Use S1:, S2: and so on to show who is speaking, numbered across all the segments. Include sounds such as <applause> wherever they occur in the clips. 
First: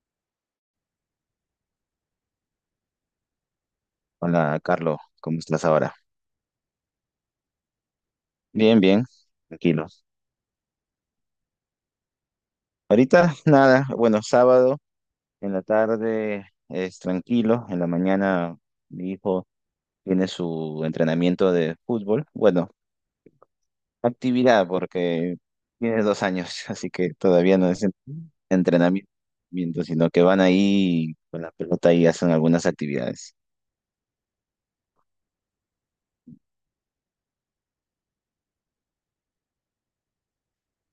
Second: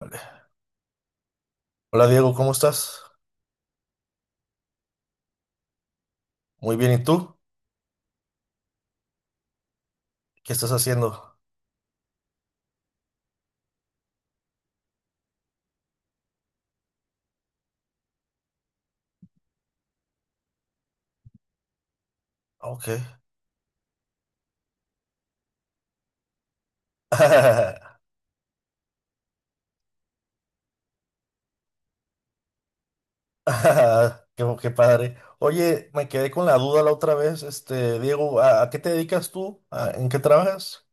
S1: Vale. Hola Diego, ¿cómo estás?
S2: Hola, Carlos, ¿cómo estás ahora?
S1: Muy bien, ¿y tú?
S2: Bien, bien, tranquilo.
S1: ¿Qué estás haciendo?
S2: Ahorita nada, bueno, sábado en la tarde es tranquilo, en la mañana mi hijo tiene su entrenamiento de fútbol, bueno,
S1: Ah, ok.
S2: actividad porque tiene 2 años, <laughs> así que todavía no es entrenamiento, sino que van ahí con la pelota y hacen algunas actividades.
S1: <laughs> Qué, qué padre. Oye, me quedé con la duda la otra vez, este, Diego, ¿a qué te dedicas tú? ¿En qué trabajas?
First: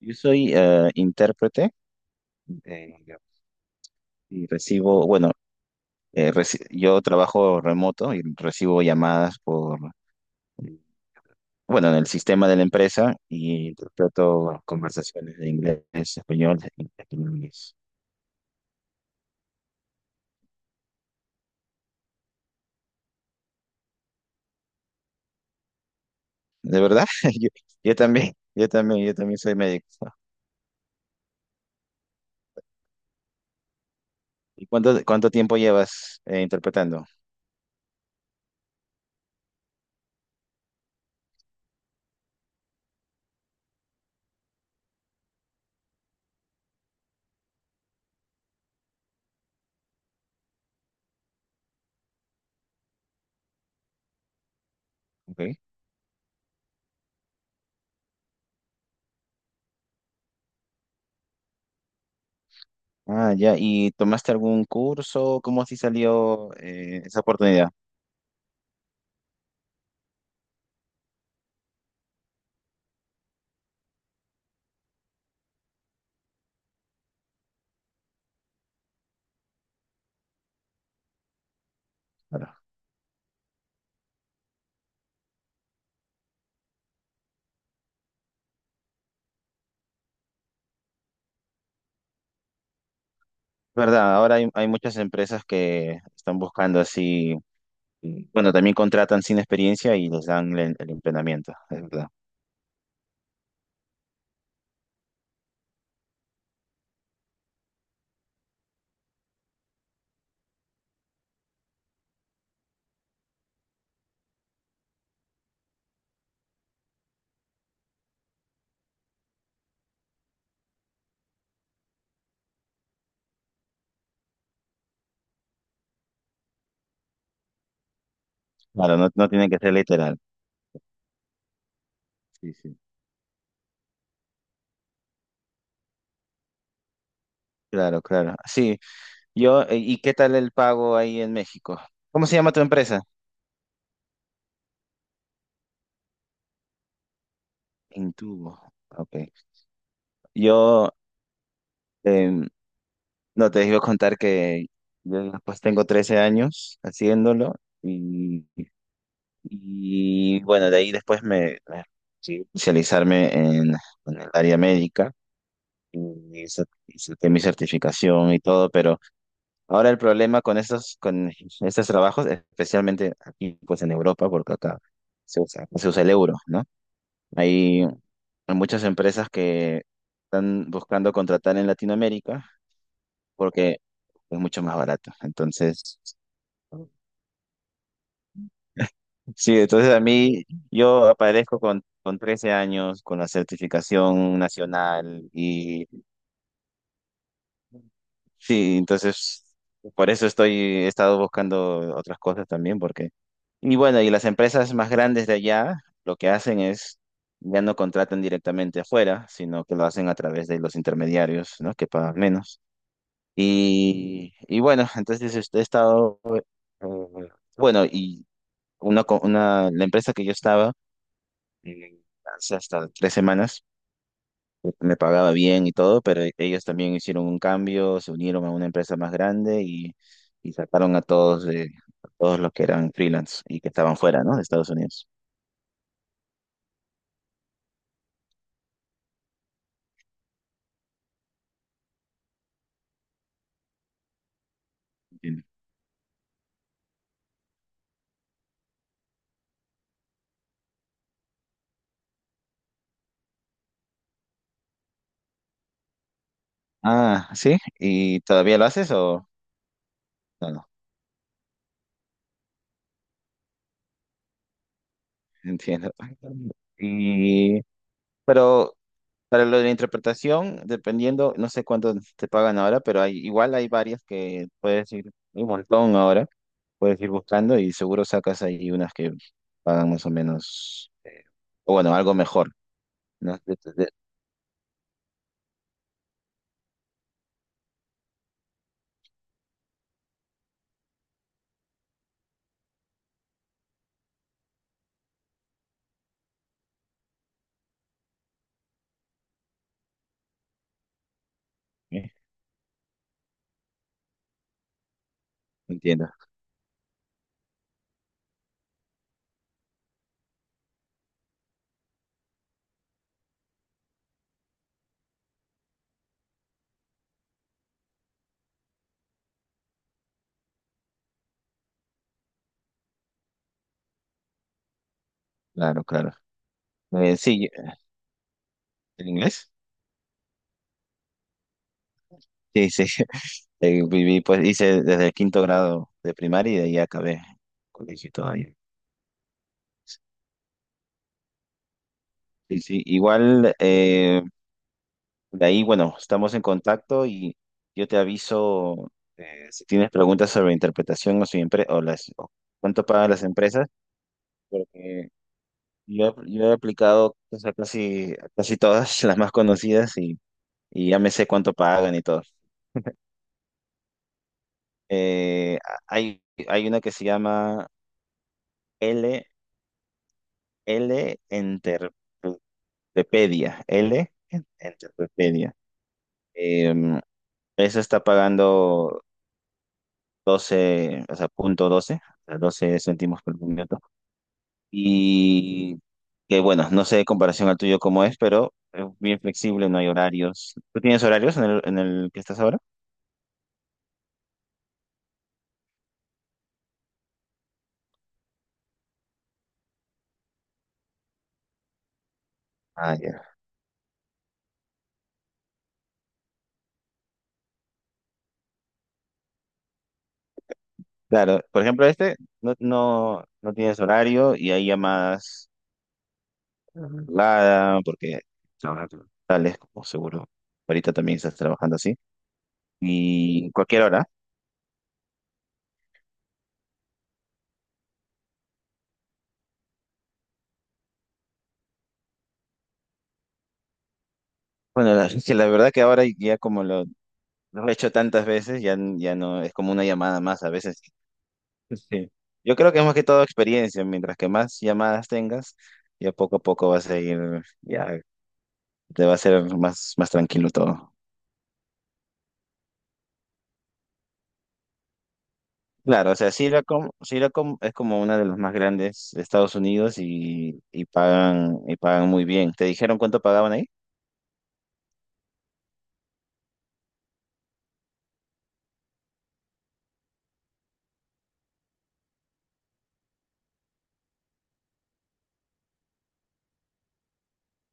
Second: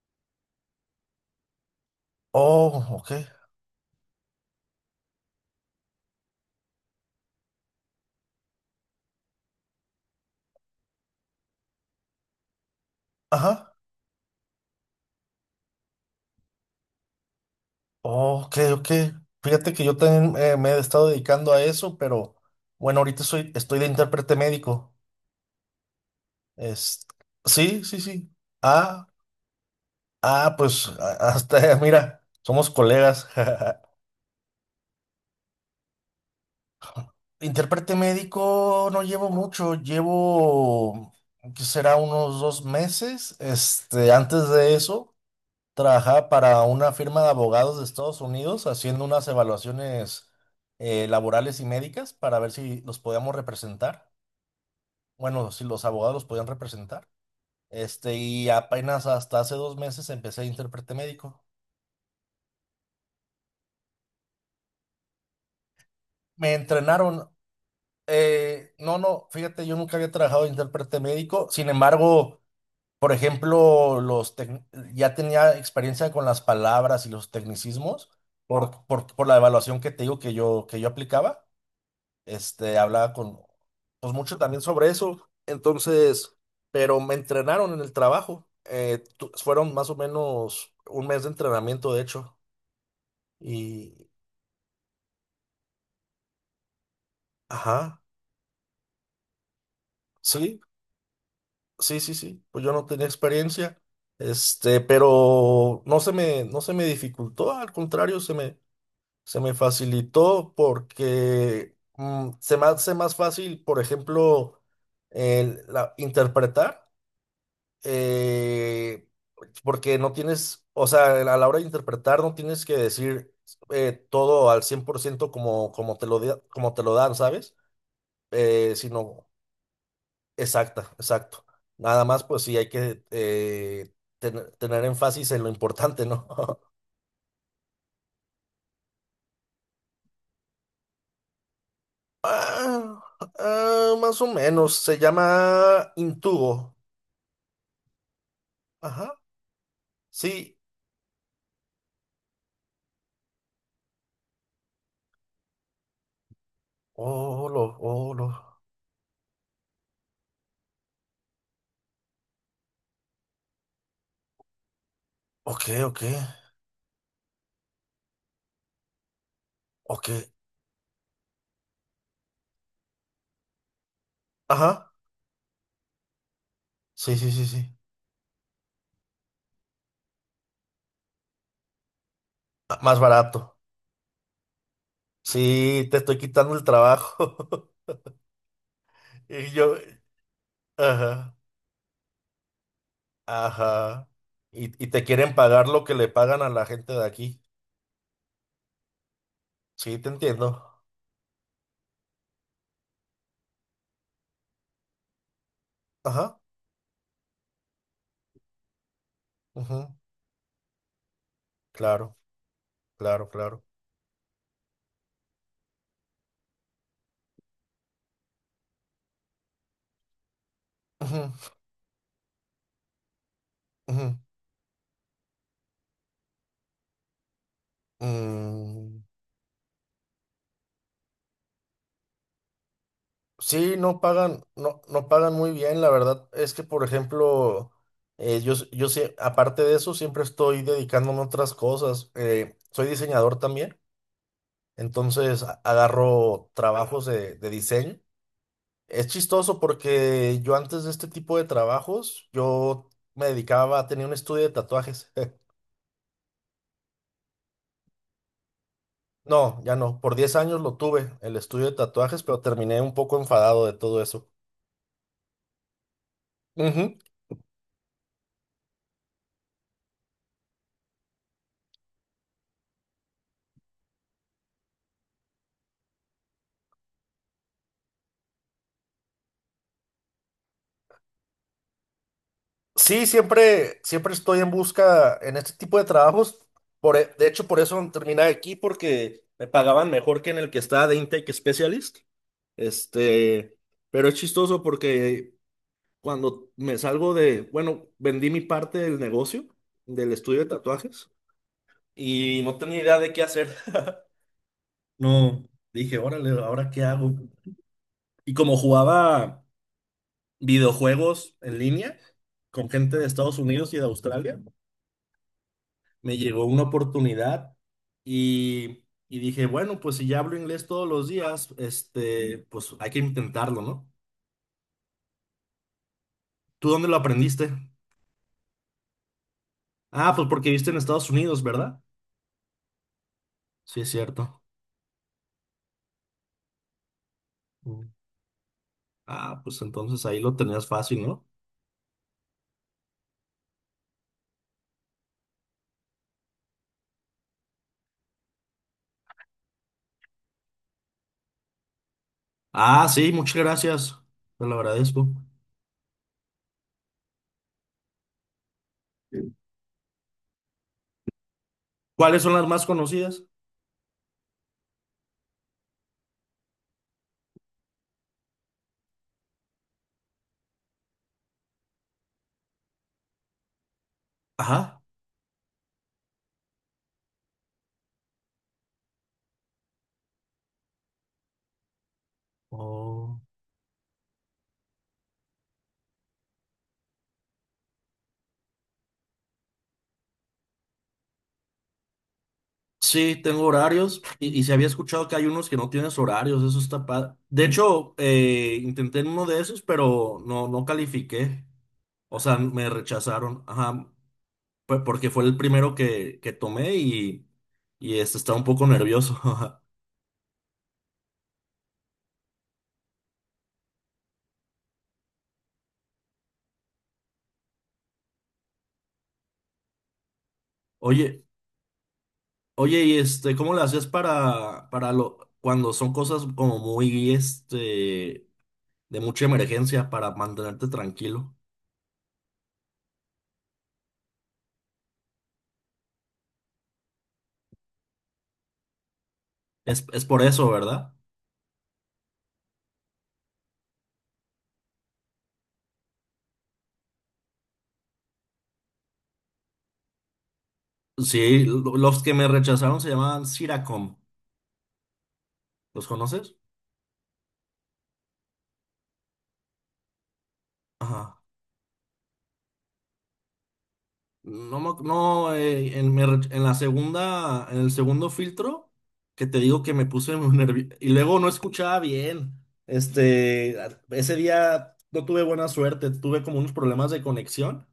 S2: Yo soy intérprete
S1: Oh,
S2: eh,
S1: ok.
S2: y recibo, bueno, yo trabajo remoto y recibo llamadas por, bueno, en el sistema de la empresa y
S1: Ajá.
S2: trato conversaciones de inglés, español y inglés.
S1: Oh, ok, ok. Fíjate que yo también me he estado dedicando a eso, pero bueno, ahorita estoy de intérprete médico.
S2: De
S1: Es,
S2: verdad, <laughs> yo,
S1: sí,
S2: yo
S1: sí, sí.
S2: también, yo
S1: Ah,
S2: también, yo también soy médico.
S1: pues hasta, <laughs> mira, somos colegas. <laughs>
S2: ¿Y cuánto tiempo llevas interpretando?
S1: Intérprete médico no llevo mucho, llevo que será unos 2 meses. Este, antes de eso, trabajaba para una firma de abogados de Estados Unidos haciendo unas evaluaciones laborales y médicas para ver si los podíamos representar. Bueno,
S2: Ok.
S1: si los abogados los podían representar. Este, y apenas hasta hace 2 meses empecé de intérprete médico.
S2: Ah, ya. ¿Y tomaste algún curso? ¿Cómo así salió
S1: Me
S2: esa
S1: entrenaron.
S2: oportunidad?
S1: No, no, fíjate, yo nunca había trabajado de intérprete médico. Sin embargo. Por ejemplo, ya tenía experiencia con las palabras y los tecnicismos por la evaluación que te digo que yo aplicaba.
S2: Claro.
S1: Este, hablaba con, pues mucho también sobre eso. Entonces, pero me entrenaron en el trabajo. Fueron más o menos 1 mes de entrenamiento, de hecho. Y,
S2: Verdad, ahora hay muchas empresas que están buscando así.
S1: ajá,
S2: Y, bueno, también contratan sin experiencia y les dan
S1: sí,
S2: el entrenamiento, es
S1: sí,
S2: verdad.
S1: sí, sí. Pues yo no tenía experiencia. Este, pero no se me dificultó, al contrario, se me facilitó porque se me hace más fácil, por ejemplo, interpretar, eh, porque no tienes, o sea, a la hora de interpretar no tienes que decir todo al 100% como, como te lo dan, ¿sabes? Eh,
S2: Claro, no,
S1: sino,
S2: no tiene que ser literal.
S1: exacta, exacto. Nada más, pues
S2: Sí,
S1: sí, hay
S2: sí.
S1: que tener énfasis en lo importante, ¿no? <laughs>
S2: Claro, claro. Sí, yo, ¿y qué tal el pago ahí en México? ¿Cómo se llama tu
S1: Ah,
S2: empresa?
S1: más o menos, se llama Intubo.
S2: Intubo.
S1: Ajá,
S2: Ok.
S1: sí.
S2: Yo, em, no, te iba a contar que yo pues tengo 13 años
S1: Oh,
S2: haciéndolo
S1: lo, oh, lo.
S2: y, y, bueno, de ahí después me sí, especializarme en el área médica
S1: Ok, ok,
S2: y hice mi certificación y todo, pero... Ahora el
S1: ok.
S2: problema con estos trabajos, especialmente aquí pues en Europa, porque acá
S1: Ajá,
S2: se usa el euro, ¿no?
S1: sí, sí, sí, sí.
S2: Hay muchas empresas que están buscando contratar en Latinoamérica
S1: Ah, más barato.
S2: porque es mucho más barato.
S1: Sí, te
S2: Entonces,
S1: estoy quitando el trabajo. <laughs> Y
S2: sí,
S1: yo,
S2: entonces a mí yo
S1: ajá,
S2: aparezco con 13 años, con la
S1: ajá.
S2: certificación
S1: Y te
S2: nacional
S1: quieren pagar lo
S2: y
S1: que le pagan a la gente de aquí.
S2: sí, entonces
S1: Sí, te
S2: por eso estoy,
S1: entiendo.
S2: he estado buscando otras cosas también, porque, y bueno, y las empresas más grandes de allá lo que
S1: Ajá,
S2: hacen es, ya no contratan directamente afuera, sino que lo
S1: ujú,
S2: hacen a través de los intermediarios, ¿no? Que
S1: claro,
S2: pagan menos.
S1: claro, claro.
S2: Y bueno, entonces este, he estado, bueno, y la empresa que yo estaba,
S1: Ujú,
S2: eh, hace hasta 3 semanas,
S1: ujú.
S2: me pagaba bien y todo, pero ellos también hicieron un cambio, se unieron a una empresa
S1: Mm.
S2: más grande y, sacaron a todos, a todos los que eran freelance y que
S1: Sí,
S2: estaban
S1: no
S2: fuera, ¿no?
S1: pagan,
S2: De Estados
S1: no
S2: Unidos.
S1: pagan muy bien, la verdad. Es que, por ejemplo, yo sé, aparte de eso, siempre estoy dedicándome a otras cosas. Soy diseñador también, entonces
S2: Entiendo.
S1: agarro trabajos de diseño. Es chistoso porque yo antes de este tipo de trabajos, yo me dedicaba a tener un estudio de tatuajes. <laughs>
S2: Ah, sí, ¿y todavía lo haces o
S1: No, ya no. Por diez
S2: no?
S1: años
S2: No,
S1: lo tuve, el estudio de tatuajes, pero terminé un poco enfadado de todo eso.
S2: <laughs> entiendo.
S1: Ujú.
S2: Y, pero para lo de la interpretación, dependiendo, no sé cuánto te pagan ahora, pero hay, igual hay varias que puedes ir, hay un montón ahora, puedes ir buscando y seguro sacas ahí unas que pagan más o menos, o bueno, algo mejor,
S1: Sí,
S2: ¿no?
S1: siempre, siempre estoy en busca en este tipo de trabajos. De hecho, por eso terminé aquí, porque me pagaban mejor que en el que estaba de Intake Specialist. Este, pero es chistoso porque cuando me salgo de, bueno, vendí mi parte del negocio, del estudio de tatuajes,
S2: ¿Eh?
S1: y no tenía idea de qué hacer. <laughs> No, dije,
S2: Entiendo,
S1: órale, ¿ahora qué hago? Y como jugaba videojuegos en línea con gente de Estados Unidos y de Australia. Me llegó una oportunidad y, y dije, bueno, pues si ya hablo inglés todos los días, este, pues hay que intentarlo, ¿no?
S2: claro, claro.
S1: ¿Tú dónde lo
S2: Sí,
S1: aprendiste?
S2: ¿el inglés?
S1: Ah, pues porque viste en Estados Unidos, ¿verdad?
S2: Sí, sí, <laughs>
S1: Sí, es
S2: Viví,
S1: cierto.
S2: pues hice desde el quinto grado de primaria y de ahí acabé
S1: Mm.
S2: colegio todavía.
S1: Ah, pues entonces ahí lo tenías fácil, ¿no?
S2: Sí, sí, igual, de ahí, bueno, estamos en contacto y yo te aviso si tienes preguntas sobre interpretación o, si empre- o, las, o cuánto
S1: Ah,
S2: pagan
S1: sí,
S2: las
S1: muchas
S2: empresas,
S1: gracias. Te lo agradezco.
S2: porque yo he aplicado o sea, casi, casi todas <laughs> las más conocidas y, ya me sé cuánto pagan y todo.
S1: ¿Cuáles son las más conocidas?
S2: Eh, hay, hay una que se llama L, L Enterpedia, L
S1: Ajá.
S2: Enterpedia. Em, esa está pagando 12 o sea, 0,12 o sea, 12
S1: Oh.
S2: céntimos por minuto. Y que bueno, no sé de comparación al tuyo cómo es, pero es bien flexible, no hay horarios. ¿Tú tienes horarios en el que estás ahora?
S1: Sí, tengo horarios y se había escuchado que hay unos que no tienes horarios, eso está padre. De hecho, intenté en uno de esos, pero no, no califiqué. O sea, me
S2: Ah, ya.
S1: rechazaron. Ajá, fue porque fue el primero que tomé y este, estaba un poco nervioso.
S2: Claro, por ejemplo, este no, no, no tienes horario y hay llamadas reguladas porque trabajas tales como seguro.
S1: <laughs>
S2: Ahorita también
S1: Oye,
S2: estás trabajando así.
S1: oye, y este,
S2: Y
S1: ¿cómo le
S2: cualquier
S1: hacías
S2: hora.
S1: cuando son cosas como muy, este, de mucha emergencia para mantenerte tranquilo?
S2: Bueno, la, <laughs> que la verdad que ahora ya como lo no lo he hecho tantas veces, ya, ya no, es como una
S1: Es por
S2: llamada más
S1: eso,
S2: a veces. <laughs>
S1: ¿verdad?
S2: Sí. Yo creo que es más que todo experiencia, mientras que más llamadas tengas, ya poco a poco vas a ir, ya te va a ser más tranquilo todo.
S1: Sí, los que me rechazaron se llamaban Siracom. ¿Los
S2: Claro, o sea,
S1: conoces?
S2: Syracom, Syracom es como una de las más grandes de Estados Unidos y, y
S1: Ajá.
S2: pagan, y pagan muy bien. ¿Te dijeron cuánto pagaban ahí?
S1: No, me ac- no en, me rech- En la segunda, en el segundo filtro, que te digo que me puse <laughs> muy nervioso. Y luego no escuchaba bien. Este, ese día no tuve buena suerte, tuve como unos problemas de conexión.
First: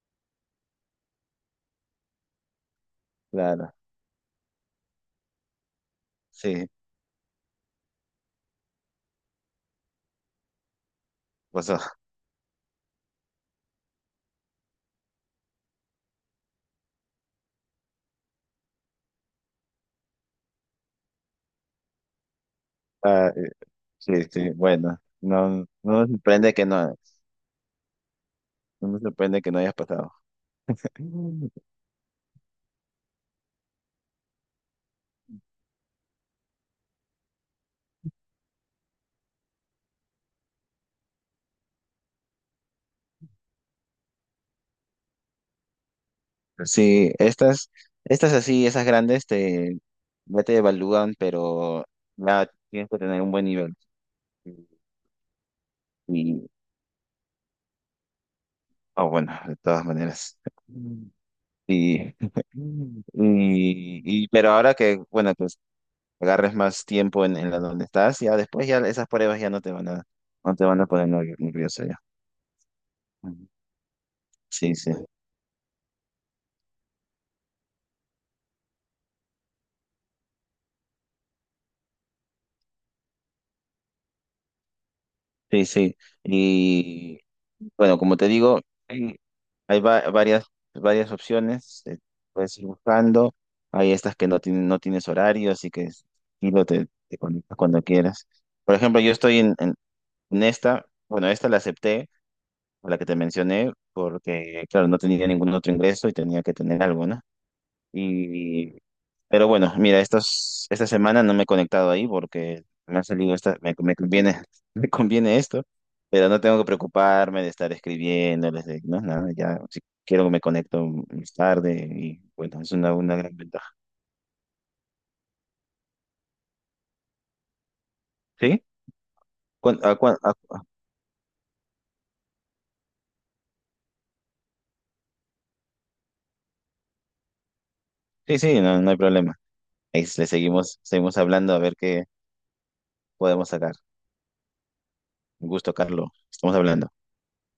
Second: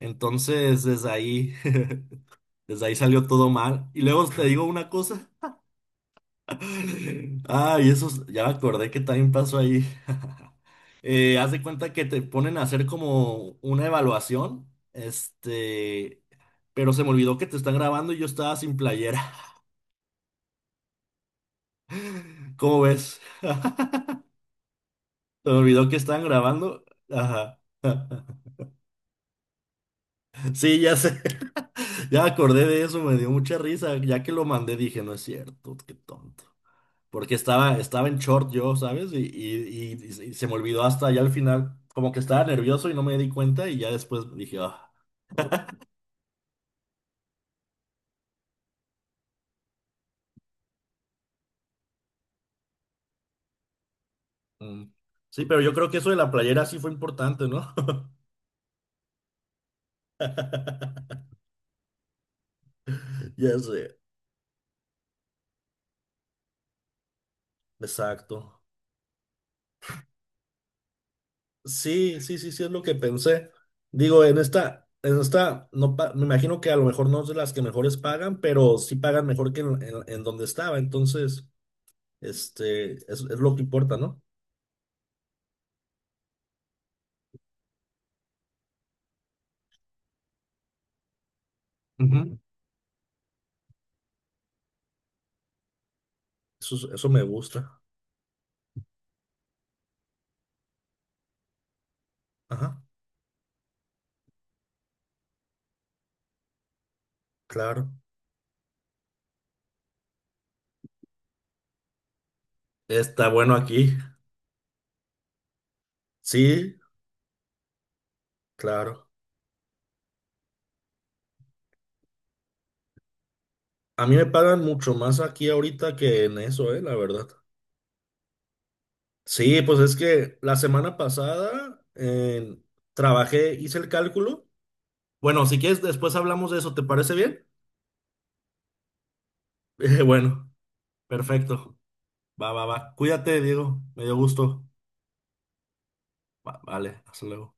S1: Entonces, desde ahí, <laughs> desde ahí salió todo
S2: Claro,
S1: mal. Y luego te digo una cosa.
S2: sí,
S1: Ah, y eso, ya me acordé que también pasó ahí. <laughs> Haz de
S2: pues,
S1: cuenta que te ponen a hacer como una evaluación, este, pero se me olvidó que te están grabando y yo estaba sin playera. <laughs> ¿Cómo ves?
S2: ah,
S1: <laughs>
S2: sí, sí, bueno, no,
S1: Se me olvidó que
S2: no me
S1: estaban
S2: sorprende que
S1: grabando.
S2: no,
S1: Ajá.
S2: no me sorprende que no hayas pasado.
S1: Sí, ya sé.
S2: <laughs>
S1: <laughs> Ya me acordé de eso, me dio mucha risa. Ya que lo mandé, dije, no es cierto, qué tonto. Porque estaba en short yo, ¿sabes? Y se me olvidó hasta ya al final, como que estaba nervioso y no me di cuenta y ya después dije, ah,
S2: Sí, estas así, esas grandes te, ya te evalúan, pero ya tienes que tener un buen nivel.
S1: mm. Sí, pero yo creo que eso de la
S2: Y,
S1: playera sí fue importante, ¿no?
S2: oh, bueno, de todas maneras.
S1: <laughs>
S2: Y, <laughs>
S1: Ya sé,
S2: pero ahora que, bueno, pues agarres más tiempo en la donde estás, ya
S1: exacto.
S2: después ya esas pruebas ya no te van a, no te van a poner nervioso ya.
S1: Sí, sí, sí, sí, es lo que
S2: Ujú.
S1: pensé. Digo,
S2: Sí, sí,
S1: en esta, no pa- me imagino que a lo mejor no es de las que mejores pagan, pero sí pagan mejor que en donde estaba. Entonces, este, es lo que importa, ¿no?
S2: sí, sí. Bueno, como te digo, hay, hay varias opciones,
S1: Ujú.
S2: puedes ir buscando. Hay estas que no tienen, no tienes horario, así que y lo
S1: Eso,
S2: te,
S1: eso
S2: te
S1: me
S2: conectas
S1: gusta.
S2: cuando quieras. Por ejemplo, yo estoy en, esta, bueno, esta la acepté,
S1: Ajá.
S2: la que te mencioné, porque, claro, no tenía ningún otro ingreso y tenía que tener algo, ¿no?
S1: Claro,
S2: Y, pero bueno, mira, estos, esta semana no me he conectado ahí porque me ha
S1: está
S2: salido
S1: bueno
S2: esta, me,
S1: aquí.
S2: me conviene, <laughs> me conviene esto, pero no tengo que
S1: Sí,
S2: preocuparme de estar escribiéndoles, de, no,
S1: claro.
S2: nada, ya, si quiero me conecto más tarde y bueno, es una gran ventaja.
S1: A mí me pagan mucho más aquí ahorita que en eso, la verdad.
S2: ¿Sí?
S1: Sí, pues
S2: ¿Cuán- a
S1: es
S2: cuán- a-
S1: que la
S2: a-
S1: semana pasada trabajé, hice el cálculo. Bueno, si quieres, después hablamos de eso, ¿te parece bien? <laughs>
S2: sí, sí, no, no hay problema. Ahí le
S1: Bueno,
S2: seguimos hablando a ver
S1: perfecto.
S2: qué
S1: Va, va, va. Cuídate,
S2: podemos sacar.
S1: Diego. Me dio gusto.
S2: Un gusto, Carlos. Estamos
S1: Va-
S2: hablando.
S1: vale, hasta luego.